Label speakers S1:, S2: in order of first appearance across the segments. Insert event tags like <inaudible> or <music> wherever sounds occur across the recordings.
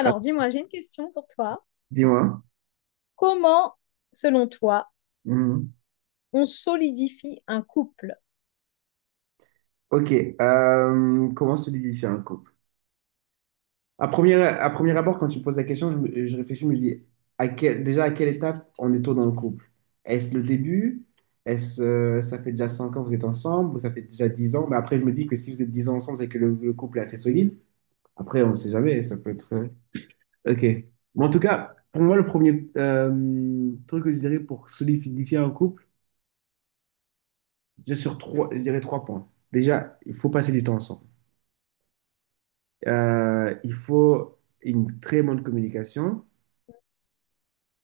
S1: Ah,
S2: dis-moi, j'ai une question pour toi.
S1: dis-moi.
S2: Comment, selon toi,
S1: Mhm.
S2: on solidifie un couple?
S1: Ok. Comment solidifier un couple? À premier abord, quand tu me poses la question, je réfléchis, je me dis déjà à quelle étape on est-on dans le couple. Est-ce le début? Est-ce ça fait déjà 5 ans que vous êtes ensemble? Ou ça fait déjà 10 ans? Mais après, je me dis que si vous êtes 10 ans ensemble, c'est que le couple est assez solide. Après, on ne sait jamais, ça peut être. Ok. Mais en tout cas, pour moi, le premier truc que je dirais pour solidifier un couple, je dirais trois points. Déjà, il faut passer du temps ensemble. Il faut une très bonne communication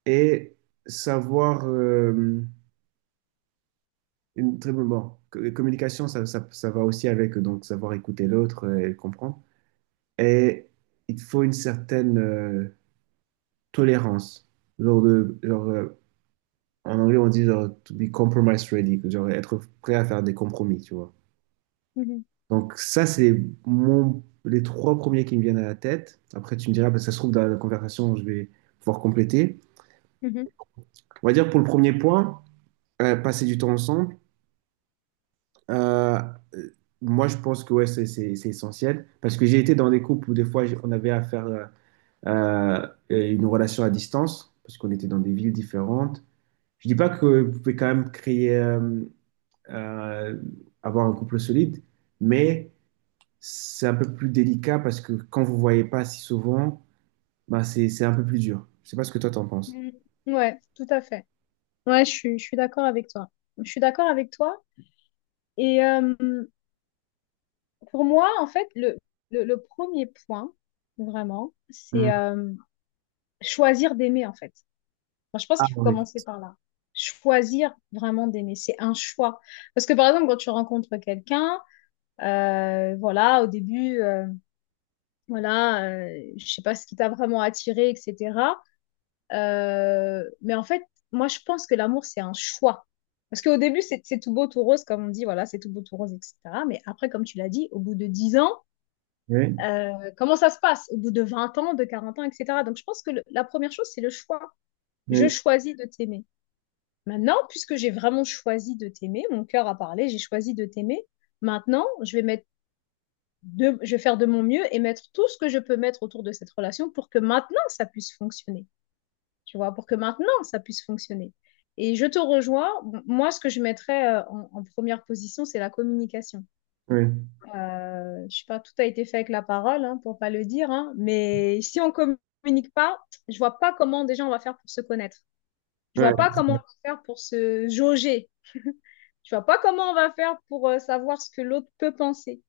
S1: et savoir une très bonne communication. Ça va aussi avec, donc savoir écouter l'autre et le comprendre. Et il faut une certaine tolérance. Genre de, genre, euh, en anglais, on dit genre, to be compromise ready, que genre être prêt à faire des compromis, tu vois.
S2: Mhm,
S1: Donc ça, c'est les trois premiers qui me viennent à la tête. Après, tu me diras, parce que ça se trouve, dans la conversation, je vais pouvoir compléter.
S2: mhm,
S1: On va dire pour le premier point, passer du temps ensemble. euh, euh, Moi, je pense que ouais, c'est essentiel parce que j'ai été dans des couples où des fois on avait à faire une relation à distance parce qu'on était dans des villes différentes. Je dis pas que vous pouvez quand même créer, euh, avoir un couple solide, mais c'est un peu plus délicat parce que quand vous voyez pas si souvent, bah c'est un peu plus dur. Je sais pas ce que toi t'en penses.
S2: mhm. Ouais, tout à fait. Ouais, je suis d'accord avec toi. Je suis d'accord avec toi. Et pour moi, en fait, le premier point, vraiment, c'est
S1: Mm.
S2: choisir d'aimer, en fait. Enfin, je pense
S1: Ah
S2: qu'il faut
S1: oui.
S2: commencer par là. Choisir vraiment d'aimer, c'est un choix. Parce que, par exemple, quand tu rencontres quelqu'un, voilà, au début voilà, je sais pas ce qui t'a vraiment attiré, etc. Mais en fait, moi, je pense que l'amour, c'est un choix. Parce qu'au début, c'est tout beau, tout rose, comme on dit, voilà, c'est tout beau, tout rose, etc. Mais après, comme tu l'as dit, au bout de 10 ans,
S1: Oui,
S2: comment ça se passe? Au bout de 20 ans, de 40 ans, etc. Donc, je pense que la première chose, c'est le choix. Je
S1: oui,
S2: choisis de t'aimer. Maintenant, puisque j'ai vraiment choisi de t'aimer, mon cœur a parlé, j'ai choisi de t'aimer. Maintenant, je vais mettre je vais faire de mon mieux et mettre tout ce que je peux mettre autour de cette relation pour que maintenant ça puisse fonctionner, tu vois, pour que maintenant ça puisse fonctionner. Et je te rejoins. Moi, ce que je mettrais en première position, c'est la communication.
S1: oui.
S2: Je ne sais pas, tout a été fait avec la parole, hein, pour ne pas le dire, hein, mais si on communique pas, je ne vois pas comment déjà on va faire pour se connaître. Je ne vois pas comment on va faire pour se jauger. Je ne vois pas comment on va faire pour savoir ce que l'autre peut penser.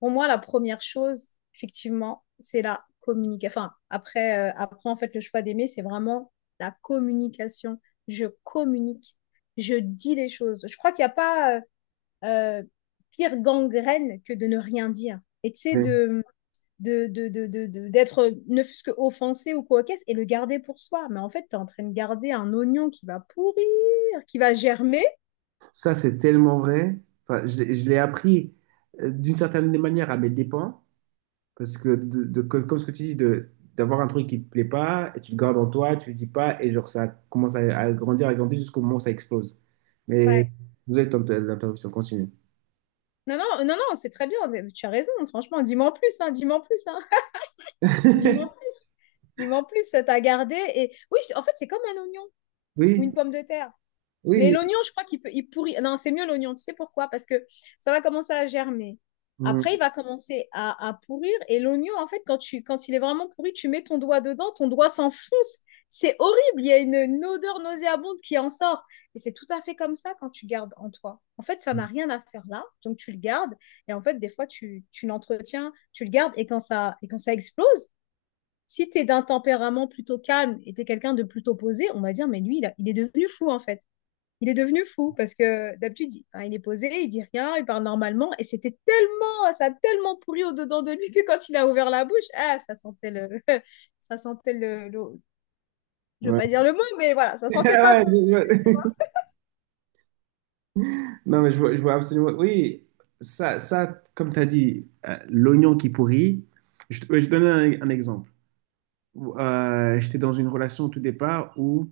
S2: Pour moi, la première chose, effectivement, c'est la communication. Enfin, après, après, en fait, le choix d'aimer, c'est vraiment la communication. Je communique, je dis les choses. Je crois qu'il n'y a pas euh, pire gangrène que de ne rien dire. Et tu sais,
S1: Ouais.
S2: d'être ne fût-ce que offensé ou quoi qu'est-ce et le garder pour soi. Mais en fait, tu es en train de garder un oignon qui va pourrir, qui va germer.
S1: Ça, c'est tellement vrai. Enfin, je l'ai appris d'une certaine manière à mes dépens, parce que, comme ce que tu dis, d'avoir un truc qui te plaît pas, et tu le gardes en toi, tu le dis pas, et genre ça commence à grandir, à grandir jusqu'au moment où ça explose. Mais
S2: Ouais.
S1: désolé de l'interruption, continue.
S2: Non, non, non, non, c'est très bien. Tu as raison, franchement. Dis-moi en plus, hein, dis-moi en plus, hein. Dis-moi en
S1: <laughs>
S2: plus. Dis-moi en plus, ça t'a gardé. Et oui, en fait, c'est comme un oignon ou
S1: Oui,
S2: une pomme de terre. Mais
S1: oui.
S2: l'oignon, je crois qu'il peut, il pourrit. Non, c'est mieux l'oignon. Tu sais pourquoi? Parce que ça va commencer à germer. Après, il
S1: Mm.
S2: va commencer à pourrir. Et l'oignon, en fait, quand tu, quand il est vraiment pourri, tu mets ton doigt dedans, ton doigt s'enfonce. C'est horrible. Il y a une odeur nauséabonde qui en sort. Et c'est tout à fait comme ça quand tu gardes en toi. En fait, ça n'a rien à faire là. Donc, tu le gardes. Et en fait, des fois, tu l'entretiens, tu le gardes. Et quand ça explose, si tu es d'un tempérament plutôt calme et tu es quelqu'un de plutôt posé, on va dire, mais lui, il est devenu fou en fait. Il est devenu fou parce que d'habitude, il, hein, il est posé, il dit rien, il parle normalement. Et c'était tellement, ça a tellement pourri au-dedans de lui que quand il a ouvert la bouche, ah, ça sentait le, <laughs> ça sentait je veux
S1: Ouais.
S2: pas dire le mot, mais voilà, ça
S1: <laughs>
S2: sentait pas
S1: Ouais,
S2: bon. Tu
S1: je- <laughs> non, mais je vois absolument. Oui, ça, comme tu as dit, l'oignon qui pourrit, je te donne un exemple où j'étais dans une relation au tout départ,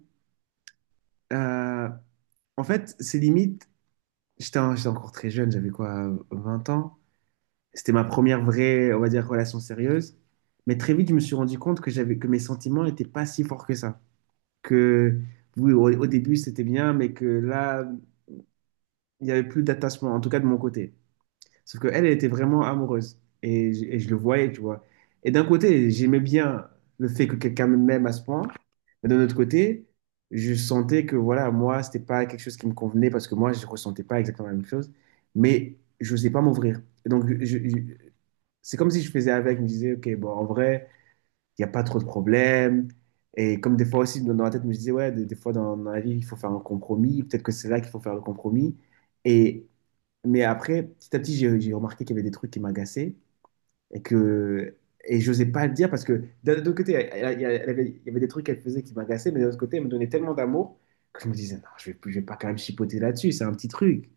S1: euh, en fait, c'est limite, j'étais encore très jeune, j'avais quoi, 20 ans. C'était ma première vraie, on va dire, relation sérieuse. Mais très vite, je me suis rendu compte que que mes sentiments n'étaient pas si forts que ça. Que oui, au début, c'était bien, mais que là, il n'y avait plus d'attachement, en tout cas de mon côté. Sauf qu'elle, elle était vraiment amoureuse. Et je le voyais, tu vois. Et d'un côté, j'aimais bien le fait que quelqu'un m'aime à ce point. Mais d'un autre côté, je sentais que, voilà, moi, c'était pas quelque chose qui me convenait parce que moi, je ressentais pas exactement la même chose. Mais je n'osais pas m'ouvrir. Et donc, c'est comme si je faisais avec. Je me disais, OK, bon, en vrai, il n'y a pas trop de problèmes. Et comme des fois aussi, dans la tête, je me disais, ouais, des fois, dans la vie, il faut faire un compromis. Peut-être que c'est là qu'il faut faire le compromis. Et mais après, petit à petit, j'ai remarqué qu'il y avait des trucs qui m'agaçaient. Et que et j'osais pas le dire parce que d'un autre côté, elle avait, il y avait des trucs qu'elle faisait qui m'agaçaient, mais d'un autre côté, elle me donnait tellement d'amour que je me disais, non, je vais pas quand même chipoter là-dessus, c'est un petit truc.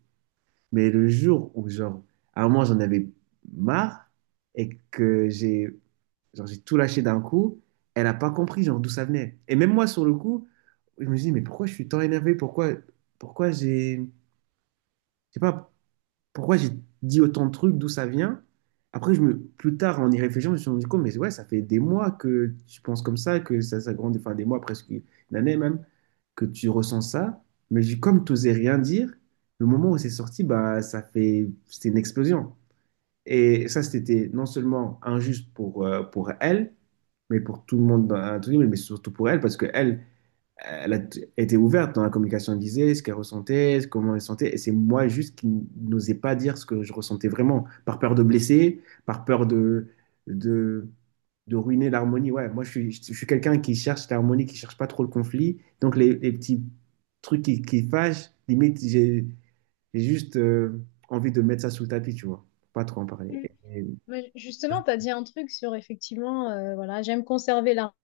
S1: Mais le jour où, genre, à un moment, j'en avais marre et que j'ai genre, j'ai tout lâché d'un coup, elle n'a pas compris, genre, d'où ça venait. Et même moi, sur le coup, je me suis dit, mais pourquoi je suis tant énervé? Pourquoi, pourquoi j'ai. Je sais pas, pourquoi j'ai dit autant de trucs, d'où ça vient. Après, plus tard, en y réfléchissant, je me suis rendu compte, mais ouais, ça fait des mois que tu penses comme ça, que ça grandit, enfin des mois, presque une année même, que tu ressens ça. Mais comme tu n'osais rien dire, le moment où c'est sorti, bah, ça fait, c'était une explosion. Et ça, c'était non seulement injuste pour elle, mais pour tout le monde dans l'intrus, mais surtout pour elle, parce que elle, elle a été ouverte dans la communication, elle disait ce qu'elle ressentait, comment elle sentait, et c'est moi juste qui n'osais pas dire ce que je ressentais vraiment, par peur de blesser, par peur de, de, ruiner l'harmonie. Ouais, moi je suis quelqu'un qui cherche l'harmonie, qui cherche pas trop le conflit, donc les petits trucs qui fâchent, limite j'ai juste envie de mettre ça sous le tapis, tu vois, pas trop en
S2: vois.
S1: parler.
S2: Mais justement, tu as dit un truc sur effectivement, voilà, j'aime conserver l'harmonie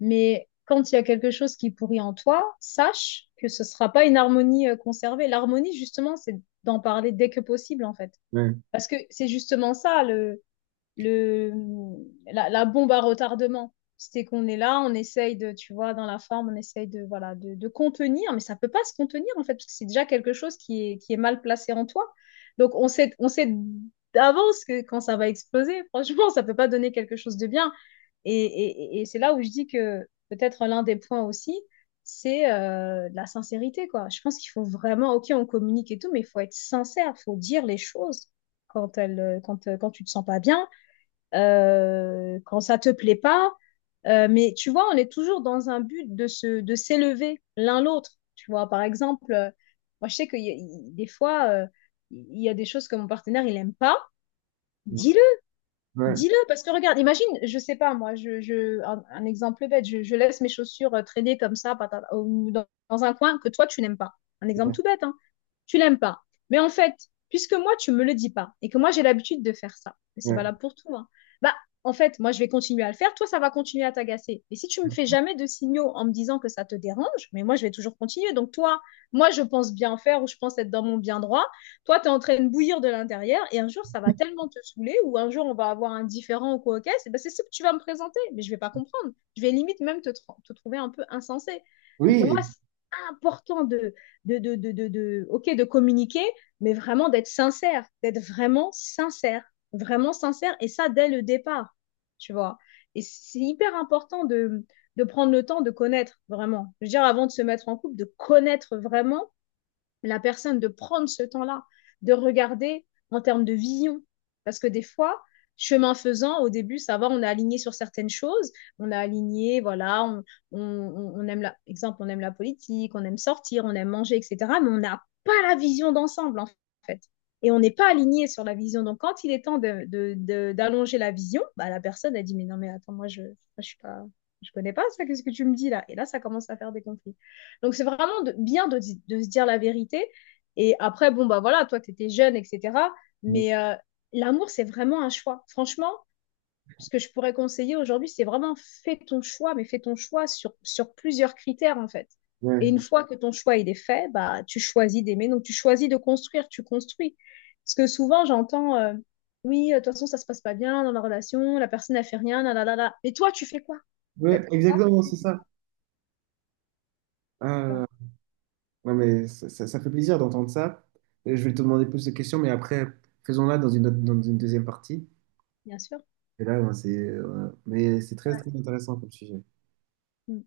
S2: mais quand il y a quelque chose qui pourrit en toi, sache que ce sera pas une harmonie conservée. L'harmonie, justement, c'est d'en parler dès que possible, en fait.
S1: Ouais,
S2: Parce que c'est justement ça, le, la, la bombe à retardement. C'était qu'on est là, on essaye de, tu vois, dans la forme, on essaye de, voilà, de contenir, mais ça ne peut pas se contenir en fait, parce que c'est déjà quelque chose qui est mal placé en toi. Donc on sait d'avance que quand ça va exploser, franchement, ça ne peut pas donner quelque chose de bien. Et, et c'est là où je dis que peut-être l'un des points aussi, c'est la sincérité, quoi. Je pense qu'il faut vraiment, ok, on communique et tout, mais il faut être sincère, il faut dire les choses quand tu ne te sens pas bien, quand ça te plaît pas. Mais tu vois, on est toujours dans un but de de s'élever l'un l'autre. Tu vois, par exemple, moi je sais que des fois, il y a des choses que mon partenaire il aime pas. Dis-le,
S1: ouais,
S2: dis-le, parce que regarde, imagine, je sais pas, moi, un exemple bête, je laisse mes chaussures traîner comme ça patata, ou dans, dans un coin que toi, tu n'aimes pas. Un exemple
S1: ouais,
S2: tout bête, hein. Tu l'aimes pas. Mais en fait, puisque moi, tu me le dis pas et que moi, j'ai l'habitude de faire ça, et c'est
S1: ouais.
S2: valable pour tout, hein, bah, en fait, moi, je vais continuer à le faire, toi, ça va continuer à t'agacer. Et si tu me fais jamais de signaux en me disant que ça te dérange, mais moi, je vais toujours continuer. Donc, toi, moi, je pense bien faire ou je pense être dans mon bien droit. Toi, tu es en train de bouillir de l'intérieur et un jour, ça va tellement te saouler ou un jour, on va avoir un différent ou quoi, ok, c'est ben, c'est ce que tu vas me présenter, mais je ne vais pas comprendre. Je vais limite même te, te trouver un peu insensé. Donc pour moi,
S1: Oui,
S2: c'est important de, ok, de communiquer, mais vraiment d'être sincère, d'être vraiment sincère, et ça dès le départ, tu vois. Et c'est hyper important de prendre le temps de connaître vraiment. Je veux dire, avant de se mettre en couple, de connaître vraiment la personne de prendre ce temps-là, de regarder en termes de vision. Parce que des fois, chemin faisant, au début, ça va, on est aligné sur certaines choses, on a aligné, voilà, on aime la, exemple, on aime la politique, on aime sortir, on aime manger, etc. Mais on n'a pas la vision d'ensemble, en fait. Et on n'est pas aligné sur la vision. Donc, quand il est temps d'allonger d'allonger la vision, bah, la personne a dit, mais non, mais attends, moi, je suis pas... Je connais pas ça, qu'est-ce que tu me dis là. Et là, ça commence à faire des conflits. Donc, c'est vraiment bien de, se dire la vérité. Et après, bon, bah voilà, toi, tu étais jeune, etc.
S1: ex-
S2: Mais l'amour, c'est vraiment un choix. Franchement, ce que je pourrais conseiller aujourd'hui, c'est vraiment fais ton choix, mais fais ton choix sur plusieurs critères, en fait. Et
S1: ouais,
S2: une fois que ton choix il est fait, bah tu choisis d'aimer, donc tu choisis de construire, tu construis. Parce que souvent j'entends, oui, de toute façon ça se passe pas bien dans la relation, la personne n'a fait rien, là là là là. Mais toi tu fais quoi en
S1: ouais,
S2: fait. Toi
S1: exactement,
S2: tu
S1: c'est
S2: fais
S1: ça.
S2: quoi.
S1: Non, mais ça, ça fait plaisir d'entendre ça. Et je vais te demander plus de questions, mais après, faisons-la dans dans une deuxième partie.
S2: Bien sûr.
S1: Et là, ben, mais c'est très,
S2: Ouais.
S1: très intéressant comme sujet.
S2: Mm.